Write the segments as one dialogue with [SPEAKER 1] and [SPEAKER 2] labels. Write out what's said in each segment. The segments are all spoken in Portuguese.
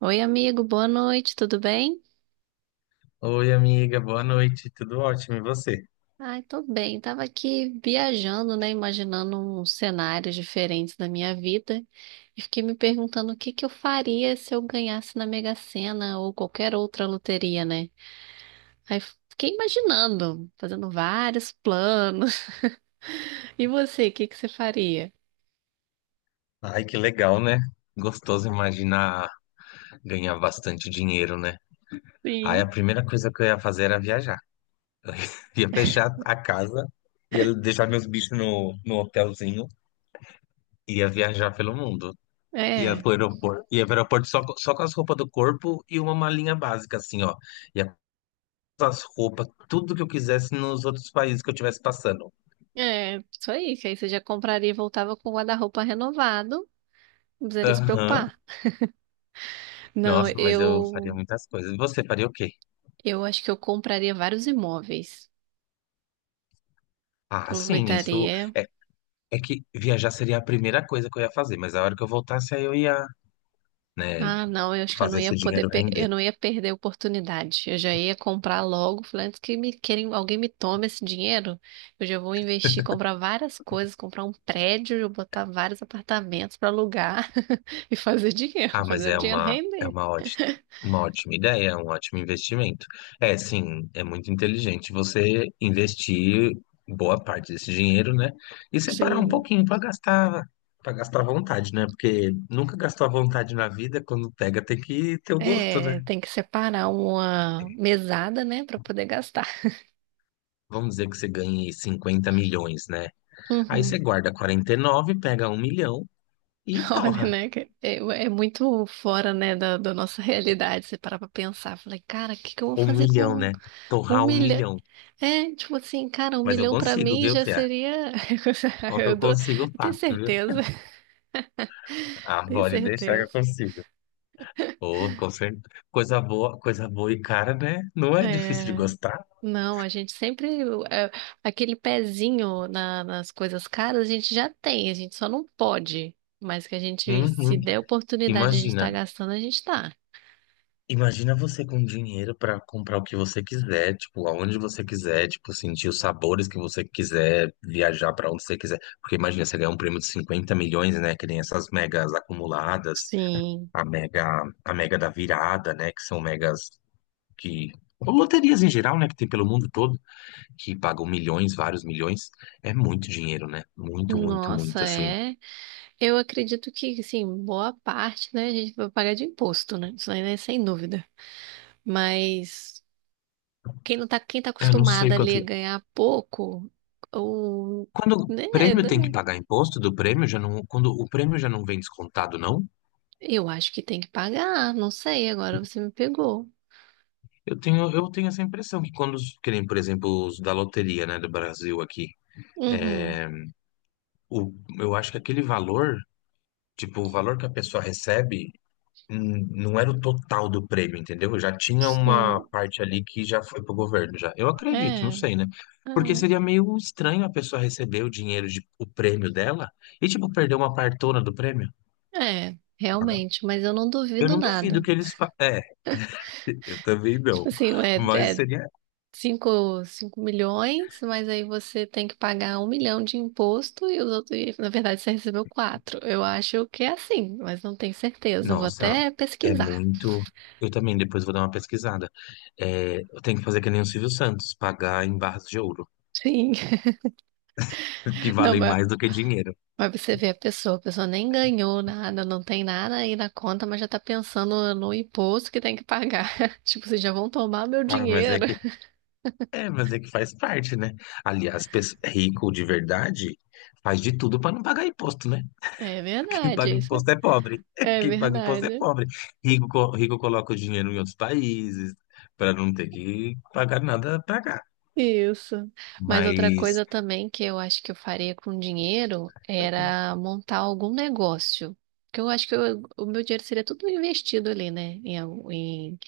[SPEAKER 1] Oi, amigo, boa noite, tudo bem?
[SPEAKER 2] Oi, amiga, boa noite, tudo ótimo, e você?
[SPEAKER 1] Ai, tô bem. Tava aqui viajando, né? Imaginando uns cenários diferentes da minha vida e fiquei me perguntando o que que eu faria se eu ganhasse na Mega Sena ou qualquer outra loteria, né? Aí fiquei imaginando, fazendo vários planos. E você, o que que você faria?
[SPEAKER 2] Ai, que legal, né? Gostoso imaginar ganhar bastante dinheiro, né? Ai, a
[SPEAKER 1] Sim.
[SPEAKER 2] primeira coisa que eu ia fazer era viajar. Ia fechar a casa, ia deixar meus bichos no hotelzinho, ia viajar pelo mundo.
[SPEAKER 1] É,
[SPEAKER 2] Ia pro aeroporto só, só com as roupas do corpo e uma malinha básica, assim, ó. Ia com as roupas, tudo que eu quisesse nos outros países que eu estivesse passando.
[SPEAKER 1] isso aí, que aí você já compraria e voltava com o guarda-roupa renovado, não precisaria se
[SPEAKER 2] Aham,
[SPEAKER 1] preocupar. Não,
[SPEAKER 2] nossa, mas eu faria
[SPEAKER 1] eu
[SPEAKER 2] muitas coisas. E você faria o quê?
[SPEAKER 1] Eu acho que eu compraria vários imóveis.
[SPEAKER 2] Ah, sim, isso.
[SPEAKER 1] Aproveitaria.
[SPEAKER 2] É que viajar seria a primeira coisa que eu ia fazer, mas a hora que eu voltasse, aí eu ia, né,
[SPEAKER 1] Ah, não, eu acho que eu não
[SPEAKER 2] fazer
[SPEAKER 1] ia
[SPEAKER 2] esse
[SPEAKER 1] poder,
[SPEAKER 2] dinheiro render.
[SPEAKER 1] eu não ia perder a oportunidade. Eu já ia comprar logo, falei, antes que me querem, alguém me tome esse dinheiro, eu já vou investir, comprar várias coisas, comprar um prédio, eu botar vários apartamentos para alugar e fazer dinheiro,
[SPEAKER 2] Ah, mas
[SPEAKER 1] fazer o dinheiro render.
[SPEAKER 2] uma ótima ideia, é um ótimo investimento. É, sim, é muito inteligente você investir boa parte desse dinheiro, né, e separar um
[SPEAKER 1] Sim.
[SPEAKER 2] pouquinho para gastar à vontade, né, porque nunca gastou à vontade na vida, quando pega tem que ter o gosto,
[SPEAKER 1] É,
[SPEAKER 2] né.
[SPEAKER 1] tem que separar uma mesada, né, para poder gastar.
[SPEAKER 2] Vamos dizer que você ganhe 50 milhões, né, aí você
[SPEAKER 1] Uhum.
[SPEAKER 2] guarda 49, pega 1 milhão e
[SPEAKER 1] Olha,
[SPEAKER 2] torra.
[SPEAKER 1] né? É muito fora, né, da nossa realidade. Você parar pra pensar. Falei, cara, o que que eu vou
[SPEAKER 2] Um
[SPEAKER 1] fazer
[SPEAKER 2] milhão,
[SPEAKER 1] com
[SPEAKER 2] né?
[SPEAKER 1] um
[SPEAKER 2] Torrar um
[SPEAKER 1] milhão?
[SPEAKER 2] milhão.
[SPEAKER 1] É, tipo assim, cara, um
[SPEAKER 2] Mas eu
[SPEAKER 1] milhão pra
[SPEAKER 2] consigo,
[SPEAKER 1] mim
[SPEAKER 2] viu,
[SPEAKER 1] já
[SPEAKER 2] Fia?
[SPEAKER 1] seria.
[SPEAKER 2] Qual que
[SPEAKER 1] Eu,
[SPEAKER 2] eu
[SPEAKER 1] dou...
[SPEAKER 2] consigo
[SPEAKER 1] eu tenho
[SPEAKER 2] fácil, viu?
[SPEAKER 1] certeza,
[SPEAKER 2] Ah,
[SPEAKER 1] tenho
[SPEAKER 2] pode deixar que
[SPEAKER 1] certeza.
[SPEAKER 2] eu consigo. Ô, com certeza. Coisa boa e cara, né? Não é difícil de
[SPEAKER 1] É,
[SPEAKER 2] gostar.
[SPEAKER 1] não, a gente sempre. É, aquele pezinho nas coisas caras a gente já tem, a gente só não pode. Mas que a gente, se
[SPEAKER 2] Uhum.
[SPEAKER 1] der oportunidade, a gente tá
[SPEAKER 2] Imagina.
[SPEAKER 1] gastando, a gente tá.
[SPEAKER 2] Imagina você com dinheiro pra comprar o que você quiser, tipo, aonde você quiser, tipo, sentir os sabores que você quiser, viajar pra onde você quiser. Porque imagina, você ganhar um prêmio de 50 milhões, né? Que nem essas megas acumuladas,
[SPEAKER 1] Sim.
[SPEAKER 2] a mega, a mega da virada, né? Que são megas que ou loterias em geral, né, que tem pelo mundo todo, que pagam milhões, vários milhões, é muito dinheiro, né? Muito, muito,
[SPEAKER 1] Nossa,
[SPEAKER 2] muito, assim.
[SPEAKER 1] é. Eu acredito que, assim, boa parte, né, a gente vai pagar de imposto, né? Isso aí, né, sem dúvida. Mas quem não tá, quem tá
[SPEAKER 2] Eu não sei
[SPEAKER 1] acostumada ali
[SPEAKER 2] quanto.
[SPEAKER 1] a ganhar pouco, ou,
[SPEAKER 2] Quando o
[SPEAKER 1] né, né,
[SPEAKER 2] prêmio
[SPEAKER 1] né,
[SPEAKER 2] tem que pagar imposto do prêmio, já não, quando o prêmio já não vem descontado, não?
[SPEAKER 1] eu acho que tem que pagar, não sei, agora você me pegou.
[SPEAKER 2] Eu tenho essa impressão que quando, que nem, por exemplo, os da loteria, né, do Brasil aqui,
[SPEAKER 1] Uhum,
[SPEAKER 2] o, eu acho que aquele valor, tipo, o valor que a pessoa recebe, não era o total do prêmio, entendeu? Já tinha uma
[SPEAKER 1] sim,
[SPEAKER 2] parte ali que já foi pro governo já. Eu acredito, não
[SPEAKER 1] é,
[SPEAKER 2] sei, né? Porque
[SPEAKER 1] é,
[SPEAKER 2] seria meio estranho a pessoa receber o dinheiro de o prêmio dela e tipo perder uma partona do prêmio. Né?
[SPEAKER 1] realmente, mas eu não
[SPEAKER 2] Eu
[SPEAKER 1] duvido
[SPEAKER 2] não duvido
[SPEAKER 1] nada.
[SPEAKER 2] que eles É, eu também não.
[SPEAKER 1] Tipo assim,
[SPEAKER 2] Mas seria.
[SPEAKER 1] 5 5 milhões, mas aí você tem que pagar um milhão de imposto e os outros, e, na verdade, você recebeu quatro. Eu acho que é assim, mas não tenho certeza. Eu vou
[SPEAKER 2] Nossa,
[SPEAKER 1] até
[SPEAKER 2] é
[SPEAKER 1] pesquisar.
[SPEAKER 2] muito. Eu também depois vou dar uma pesquisada. É, eu tenho que fazer que nem o Silvio Santos, pagar em barras de ouro,
[SPEAKER 1] Sim.
[SPEAKER 2] que
[SPEAKER 1] Não,
[SPEAKER 2] valem mais do que dinheiro.
[SPEAKER 1] mas você vê a pessoa nem ganhou nada, não tem nada aí na conta, mas já tá pensando no imposto que tem que pagar. Tipo, vocês já vão tomar meu
[SPEAKER 2] Ah, mas é
[SPEAKER 1] dinheiro.
[SPEAKER 2] que É, mas é que faz parte, né? Aliás, rico de verdade faz de tudo para não pagar imposto, né?
[SPEAKER 1] É
[SPEAKER 2] Quem paga
[SPEAKER 1] verdade, isso é
[SPEAKER 2] imposto é pobre.
[SPEAKER 1] é
[SPEAKER 2] Quem paga imposto é
[SPEAKER 1] verdade.
[SPEAKER 2] pobre. Rico, rico coloca o dinheiro em outros países para não ter que pagar nada para cá.
[SPEAKER 1] Isso. Mas outra
[SPEAKER 2] Mas
[SPEAKER 1] coisa também que eu acho que eu faria com dinheiro era montar algum negócio. Porque eu acho que o meu dinheiro seria tudo investido ali, né?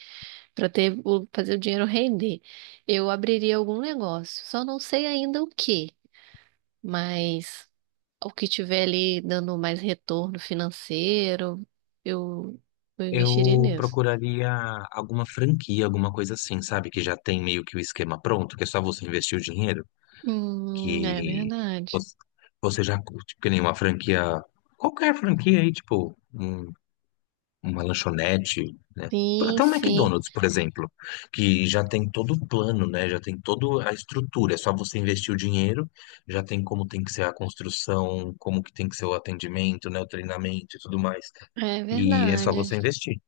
[SPEAKER 1] Para ter, fazer o dinheiro render. Eu abriria algum negócio. Só não sei ainda o que, mas o que tiver ali dando mais retorno financeiro, eu, eu investiria
[SPEAKER 2] eu
[SPEAKER 1] nisso.
[SPEAKER 2] procuraria alguma franquia, alguma coisa assim, sabe? Que já tem meio que o esquema pronto, que é só você investir o dinheiro,
[SPEAKER 1] É
[SPEAKER 2] que
[SPEAKER 1] verdade.
[SPEAKER 2] você já curte, que nem uma franquia, qualquer franquia aí, tipo, uma lanchonete, né?
[SPEAKER 1] Sim,
[SPEAKER 2] Até um
[SPEAKER 1] sim,
[SPEAKER 2] McDonald's, por exemplo, que já tem todo o plano, né? Já tem toda a estrutura. É só você investir o dinheiro, já tem como tem que ser a construção, como que tem que ser o atendimento, né? O treinamento e tudo mais.
[SPEAKER 1] é
[SPEAKER 2] E é só
[SPEAKER 1] verdade.
[SPEAKER 2] você investir.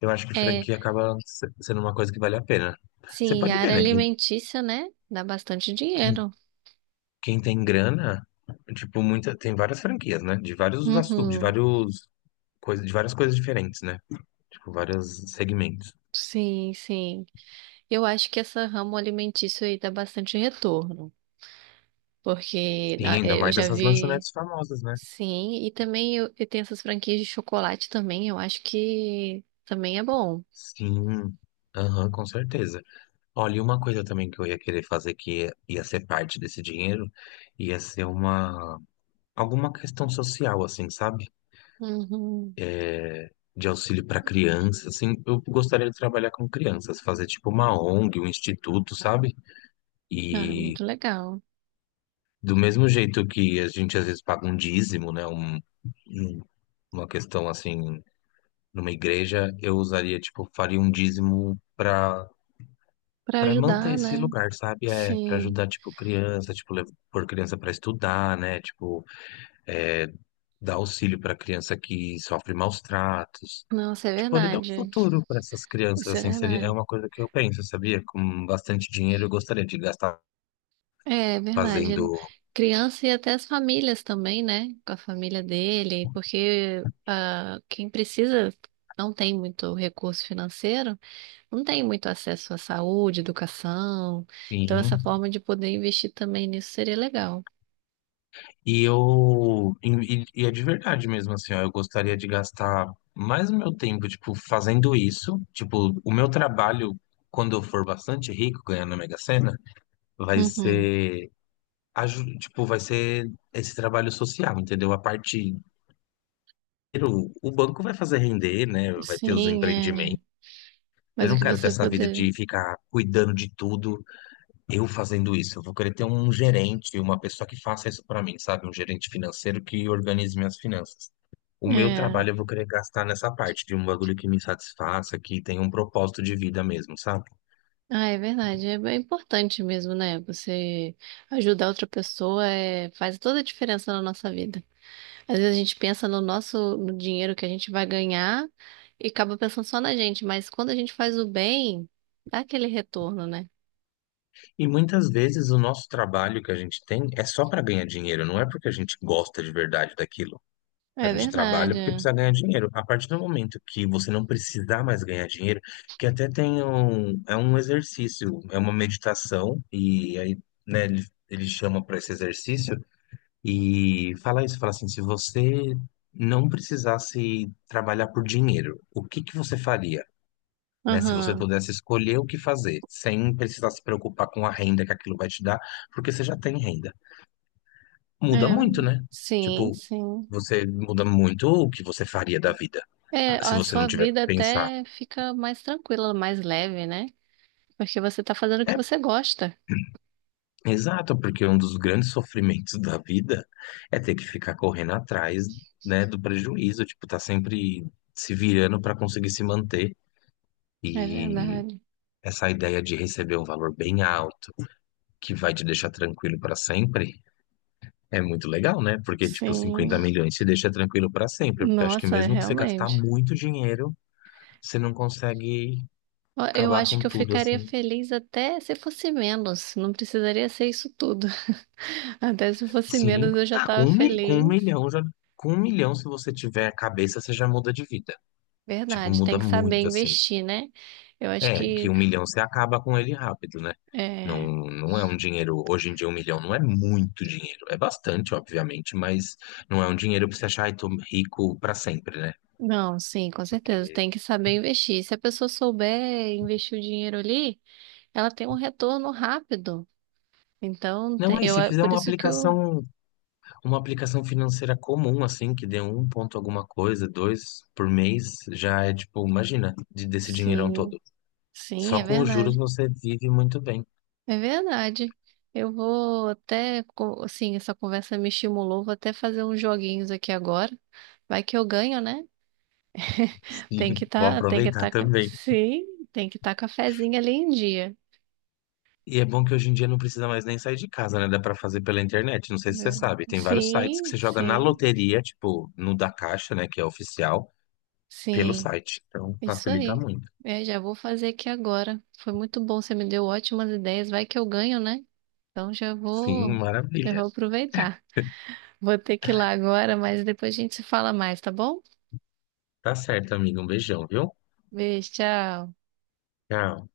[SPEAKER 2] Eu acho que
[SPEAKER 1] É,
[SPEAKER 2] franquia acaba sendo uma coisa que vale a pena. Você
[SPEAKER 1] Sim,
[SPEAKER 2] pode
[SPEAKER 1] a
[SPEAKER 2] ver,
[SPEAKER 1] área
[SPEAKER 2] né?
[SPEAKER 1] alimentícia, né? Dá bastante
[SPEAKER 2] Quem,
[SPEAKER 1] dinheiro.
[SPEAKER 2] quem tem grana, tipo, muita, tem várias franquias, né? De vários assuntos,
[SPEAKER 1] Uhum.
[SPEAKER 2] de várias coisas diferentes, né? Tipo, vários segmentos.
[SPEAKER 1] Sim, sim. Eu acho que essa ramo alimentício aí dá bastante retorno, porque
[SPEAKER 2] Sim, ainda
[SPEAKER 1] eu
[SPEAKER 2] mais
[SPEAKER 1] já
[SPEAKER 2] essas
[SPEAKER 1] vi,
[SPEAKER 2] lanchonetes famosas, né?
[SPEAKER 1] sim, e também eu, e tem essas franquias de chocolate também, eu acho que também é bom.
[SPEAKER 2] Sim, aham, com certeza. Olha, e uma coisa também que eu ia querer fazer que ia ser parte desse dinheiro, ia ser uma alguma questão social, assim, sabe?
[SPEAKER 1] Uhum.
[SPEAKER 2] De auxílio para crianças, assim, eu gostaria de trabalhar com crianças, fazer tipo uma ONG, um instituto, sabe?
[SPEAKER 1] Ah,
[SPEAKER 2] E
[SPEAKER 1] muito legal.
[SPEAKER 2] do mesmo jeito que a gente às vezes paga um dízimo, né? Um- uma questão assim, numa igreja, eu usaria, tipo, faria um dízimo para
[SPEAKER 1] Para
[SPEAKER 2] Pra manter
[SPEAKER 1] ajudar,
[SPEAKER 2] esse
[SPEAKER 1] né?
[SPEAKER 2] lugar, sabe? É para
[SPEAKER 1] Sim.
[SPEAKER 2] ajudar, tipo, criança, tipo, pôr criança pra estudar, né? Tipo, é, dar auxílio pra criança que sofre maus tratos.
[SPEAKER 1] Nossa, é
[SPEAKER 2] Tipo, poder dar um
[SPEAKER 1] verdade.
[SPEAKER 2] futuro pra essas crianças,
[SPEAKER 1] Isso é
[SPEAKER 2] assim, seria, é
[SPEAKER 1] verdade.
[SPEAKER 2] uma coisa que eu penso, sabia? Com bastante dinheiro eu gostaria de gastar
[SPEAKER 1] É verdade.
[SPEAKER 2] fazendo,
[SPEAKER 1] Criança e até as famílias também, né? Com a família dele, porque ah, quem precisa não tem muito recurso financeiro, não tem muito acesso à saúde, educação. Então,
[SPEAKER 2] sim.
[SPEAKER 1] essa forma de poder investir também nisso seria legal.
[SPEAKER 2] E eu, é de verdade mesmo, assim, ó, eu gostaria de gastar mais o meu tempo, tipo, fazendo isso. Tipo, o meu trabalho, quando eu for bastante rico, ganhando a Mega Sena, vai
[SPEAKER 1] Uhum.
[SPEAKER 2] ser, tipo, vai ser esse trabalho social, entendeu? A parte, o banco vai fazer render, né? Vai ter os
[SPEAKER 1] Sim, é.
[SPEAKER 2] empreendimentos. Eu
[SPEAKER 1] Mas o
[SPEAKER 2] não
[SPEAKER 1] que
[SPEAKER 2] quero ter
[SPEAKER 1] você
[SPEAKER 2] essa vida
[SPEAKER 1] poder.
[SPEAKER 2] de ficar cuidando de tudo, eu fazendo isso. Eu vou querer ter um gerente, uma pessoa que faça isso para mim, sabe? Um gerente financeiro que organize minhas finanças. O meu
[SPEAKER 1] É.
[SPEAKER 2] trabalho eu vou querer gastar nessa parte de um bagulho que me satisfaça, que tenha um propósito de vida mesmo, sabe?
[SPEAKER 1] Ah, é verdade. É bem importante mesmo, né? Você ajudar outra pessoa é... faz toda a diferença na nossa vida. Às vezes a gente pensa no nosso, no dinheiro que a gente vai ganhar e acaba pensando só na gente, mas quando a gente faz o bem, dá aquele retorno, né?
[SPEAKER 2] E muitas vezes o nosso trabalho que a gente tem é só para ganhar dinheiro, não é porque a gente gosta de verdade daquilo. A
[SPEAKER 1] É
[SPEAKER 2] gente trabalha
[SPEAKER 1] verdade,
[SPEAKER 2] porque
[SPEAKER 1] é.
[SPEAKER 2] precisa ganhar dinheiro. A partir do momento que você não precisar mais ganhar dinheiro, que até tem um, é um exercício, é uma meditação, e aí, né, ele chama para esse exercício e fala isso, fala assim, se você não precisasse trabalhar por dinheiro, o que que você faria? Né? Se você
[SPEAKER 1] Aham.
[SPEAKER 2] pudesse escolher o que fazer, sem precisar se preocupar com a renda que aquilo vai te dar, porque você já tem renda. Muda
[SPEAKER 1] É.
[SPEAKER 2] muito, né?
[SPEAKER 1] Sim,
[SPEAKER 2] Tipo,
[SPEAKER 1] sim.
[SPEAKER 2] você muda muito o que você faria da vida,
[SPEAKER 1] É,
[SPEAKER 2] ah, se
[SPEAKER 1] a
[SPEAKER 2] você não
[SPEAKER 1] sua
[SPEAKER 2] tiver que
[SPEAKER 1] vida
[SPEAKER 2] pensar.
[SPEAKER 1] até fica mais tranquila, mais leve, né? Porque você tá fazendo o que
[SPEAKER 2] É,
[SPEAKER 1] você gosta.
[SPEAKER 2] exato, porque um dos grandes sofrimentos da vida é ter que ficar correndo atrás, né, do prejuízo, tipo, tá sempre se virando para conseguir se manter.
[SPEAKER 1] É
[SPEAKER 2] E
[SPEAKER 1] verdade.
[SPEAKER 2] essa ideia de receber um valor bem alto, que vai te deixar tranquilo para sempre, é muito legal, né? Porque, tipo,
[SPEAKER 1] Sim.
[SPEAKER 2] 50 milhões se deixa tranquilo pra sempre. Porque eu acho que
[SPEAKER 1] Nossa, é
[SPEAKER 2] mesmo que você gastar
[SPEAKER 1] realmente.
[SPEAKER 2] muito dinheiro, você não consegue
[SPEAKER 1] Ó, eu
[SPEAKER 2] acabar
[SPEAKER 1] acho
[SPEAKER 2] com
[SPEAKER 1] que eu
[SPEAKER 2] tudo,
[SPEAKER 1] ficaria
[SPEAKER 2] assim.
[SPEAKER 1] feliz até se fosse menos. Não precisaria ser isso tudo. Até se fosse
[SPEAKER 2] Sim,
[SPEAKER 1] menos, eu já
[SPEAKER 2] ah,
[SPEAKER 1] estava
[SPEAKER 2] com um
[SPEAKER 1] feliz.
[SPEAKER 2] milhão já. Com 1 milhão, se você tiver a cabeça, você já muda de vida. Tipo,
[SPEAKER 1] Verdade, tem
[SPEAKER 2] muda
[SPEAKER 1] que saber
[SPEAKER 2] muito, assim.
[SPEAKER 1] investir, né? Eu acho
[SPEAKER 2] É, que
[SPEAKER 1] que
[SPEAKER 2] 1 milhão você acaba com ele rápido, né? Não,
[SPEAKER 1] é...
[SPEAKER 2] não é um dinheiro. Hoje em dia, 1 milhão não é muito dinheiro. É bastante, obviamente, mas não é um dinheiro pra você achar, ai, tô rico pra sempre, né?
[SPEAKER 1] Não, sim, com certeza,
[SPEAKER 2] Porque.
[SPEAKER 1] tem que saber investir. Se a pessoa souber investir o dinheiro ali, ela tem um retorno rápido. Então,
[SPEAKER 2] Não,
[SPEAKER 1] te-
[SPEAKER 2] aí,
[SPEAKER 1] eu
[SPEAKER 2] se
[SPEAKER 1] é
[SPEAKER 2] fizer
[SPEAKER 1] por
[SPEAKER 2] uma
[SPEAKER 1] isso que eu
[SPEAKER 2] aplicação Uma aplicação financeira comum, assim, que dê um ponto alguma coisa, dois por mês, já é tipo, imagina, desse dinheirão
[SPEAKER 1] Sim,
[SPEAKER 2] todo.
[SPEAKER 1] sim,
[SPEAKER 2] Só
[SPEAKER 1] é
[SPEAKER 2] com os juros
[SPEAKER 1] verdade.
[SPEAKER 2] você vive muito bem.
[SPEAKER 1] É verdade. Eu vou até, assim, essa conversa me estimulou, vou até fazer uns joguinhos aqui agora. Vai que eu ganho, né?
[SPEAKER 2] E
[SPEAKER 1] Tem que
[SPEAKER 2] vou
[SPEAKER 1] tá, tem que
[SPEAKER 2] aproveitar
[SPEAKER 1] tá,
[SPEAKER 2] também.
[SPEAKER 1] sim, tem que tá cafezinho ali em dia.
[SPEAKER 2] E é bom que hoje em dia não precisa mais nem sair de casa, né? Dá pra fazer pela internet. Não sei se você
[SPEAKER 1] É.
[SPEAKER 2] sabe. Tem vários sites que
[SPEAKER 1] Sim,
[SPEAKER 2] você joga na
[SPEAKER 1] sim,
[SPEAKER 2] loteria, tipo, no da Caixa, né? Que é oficial, pelo
[SPEAKER 1] sim,
[SPEAKER 2] site. Então
[SPEAKER 1] isso
[SPEAKER 2] facilita
[SPEAKER 1] aí.
[SPEAKER 2] muito.
[SPEAKER 1] É, já vou fazer aqui agora. Foi muito bom, você me deu ótimas ideias. Vai que eu ganho, né? Então já
[SPEAKER 2] Sim,
[SPEAKER 1] vou, já
[SPEAKER 2] maravilha.
[SPEAKER 1] vou aproveitar. Vou ter que ir lá agora, mas depois a gente se fala mais, tá bom?
[SPEAKER 2] Tá certo, amigo. Um beijão, viu?
[SPEAKER 1] Beijo, tchau.
[SPEAKER 2] Tchau.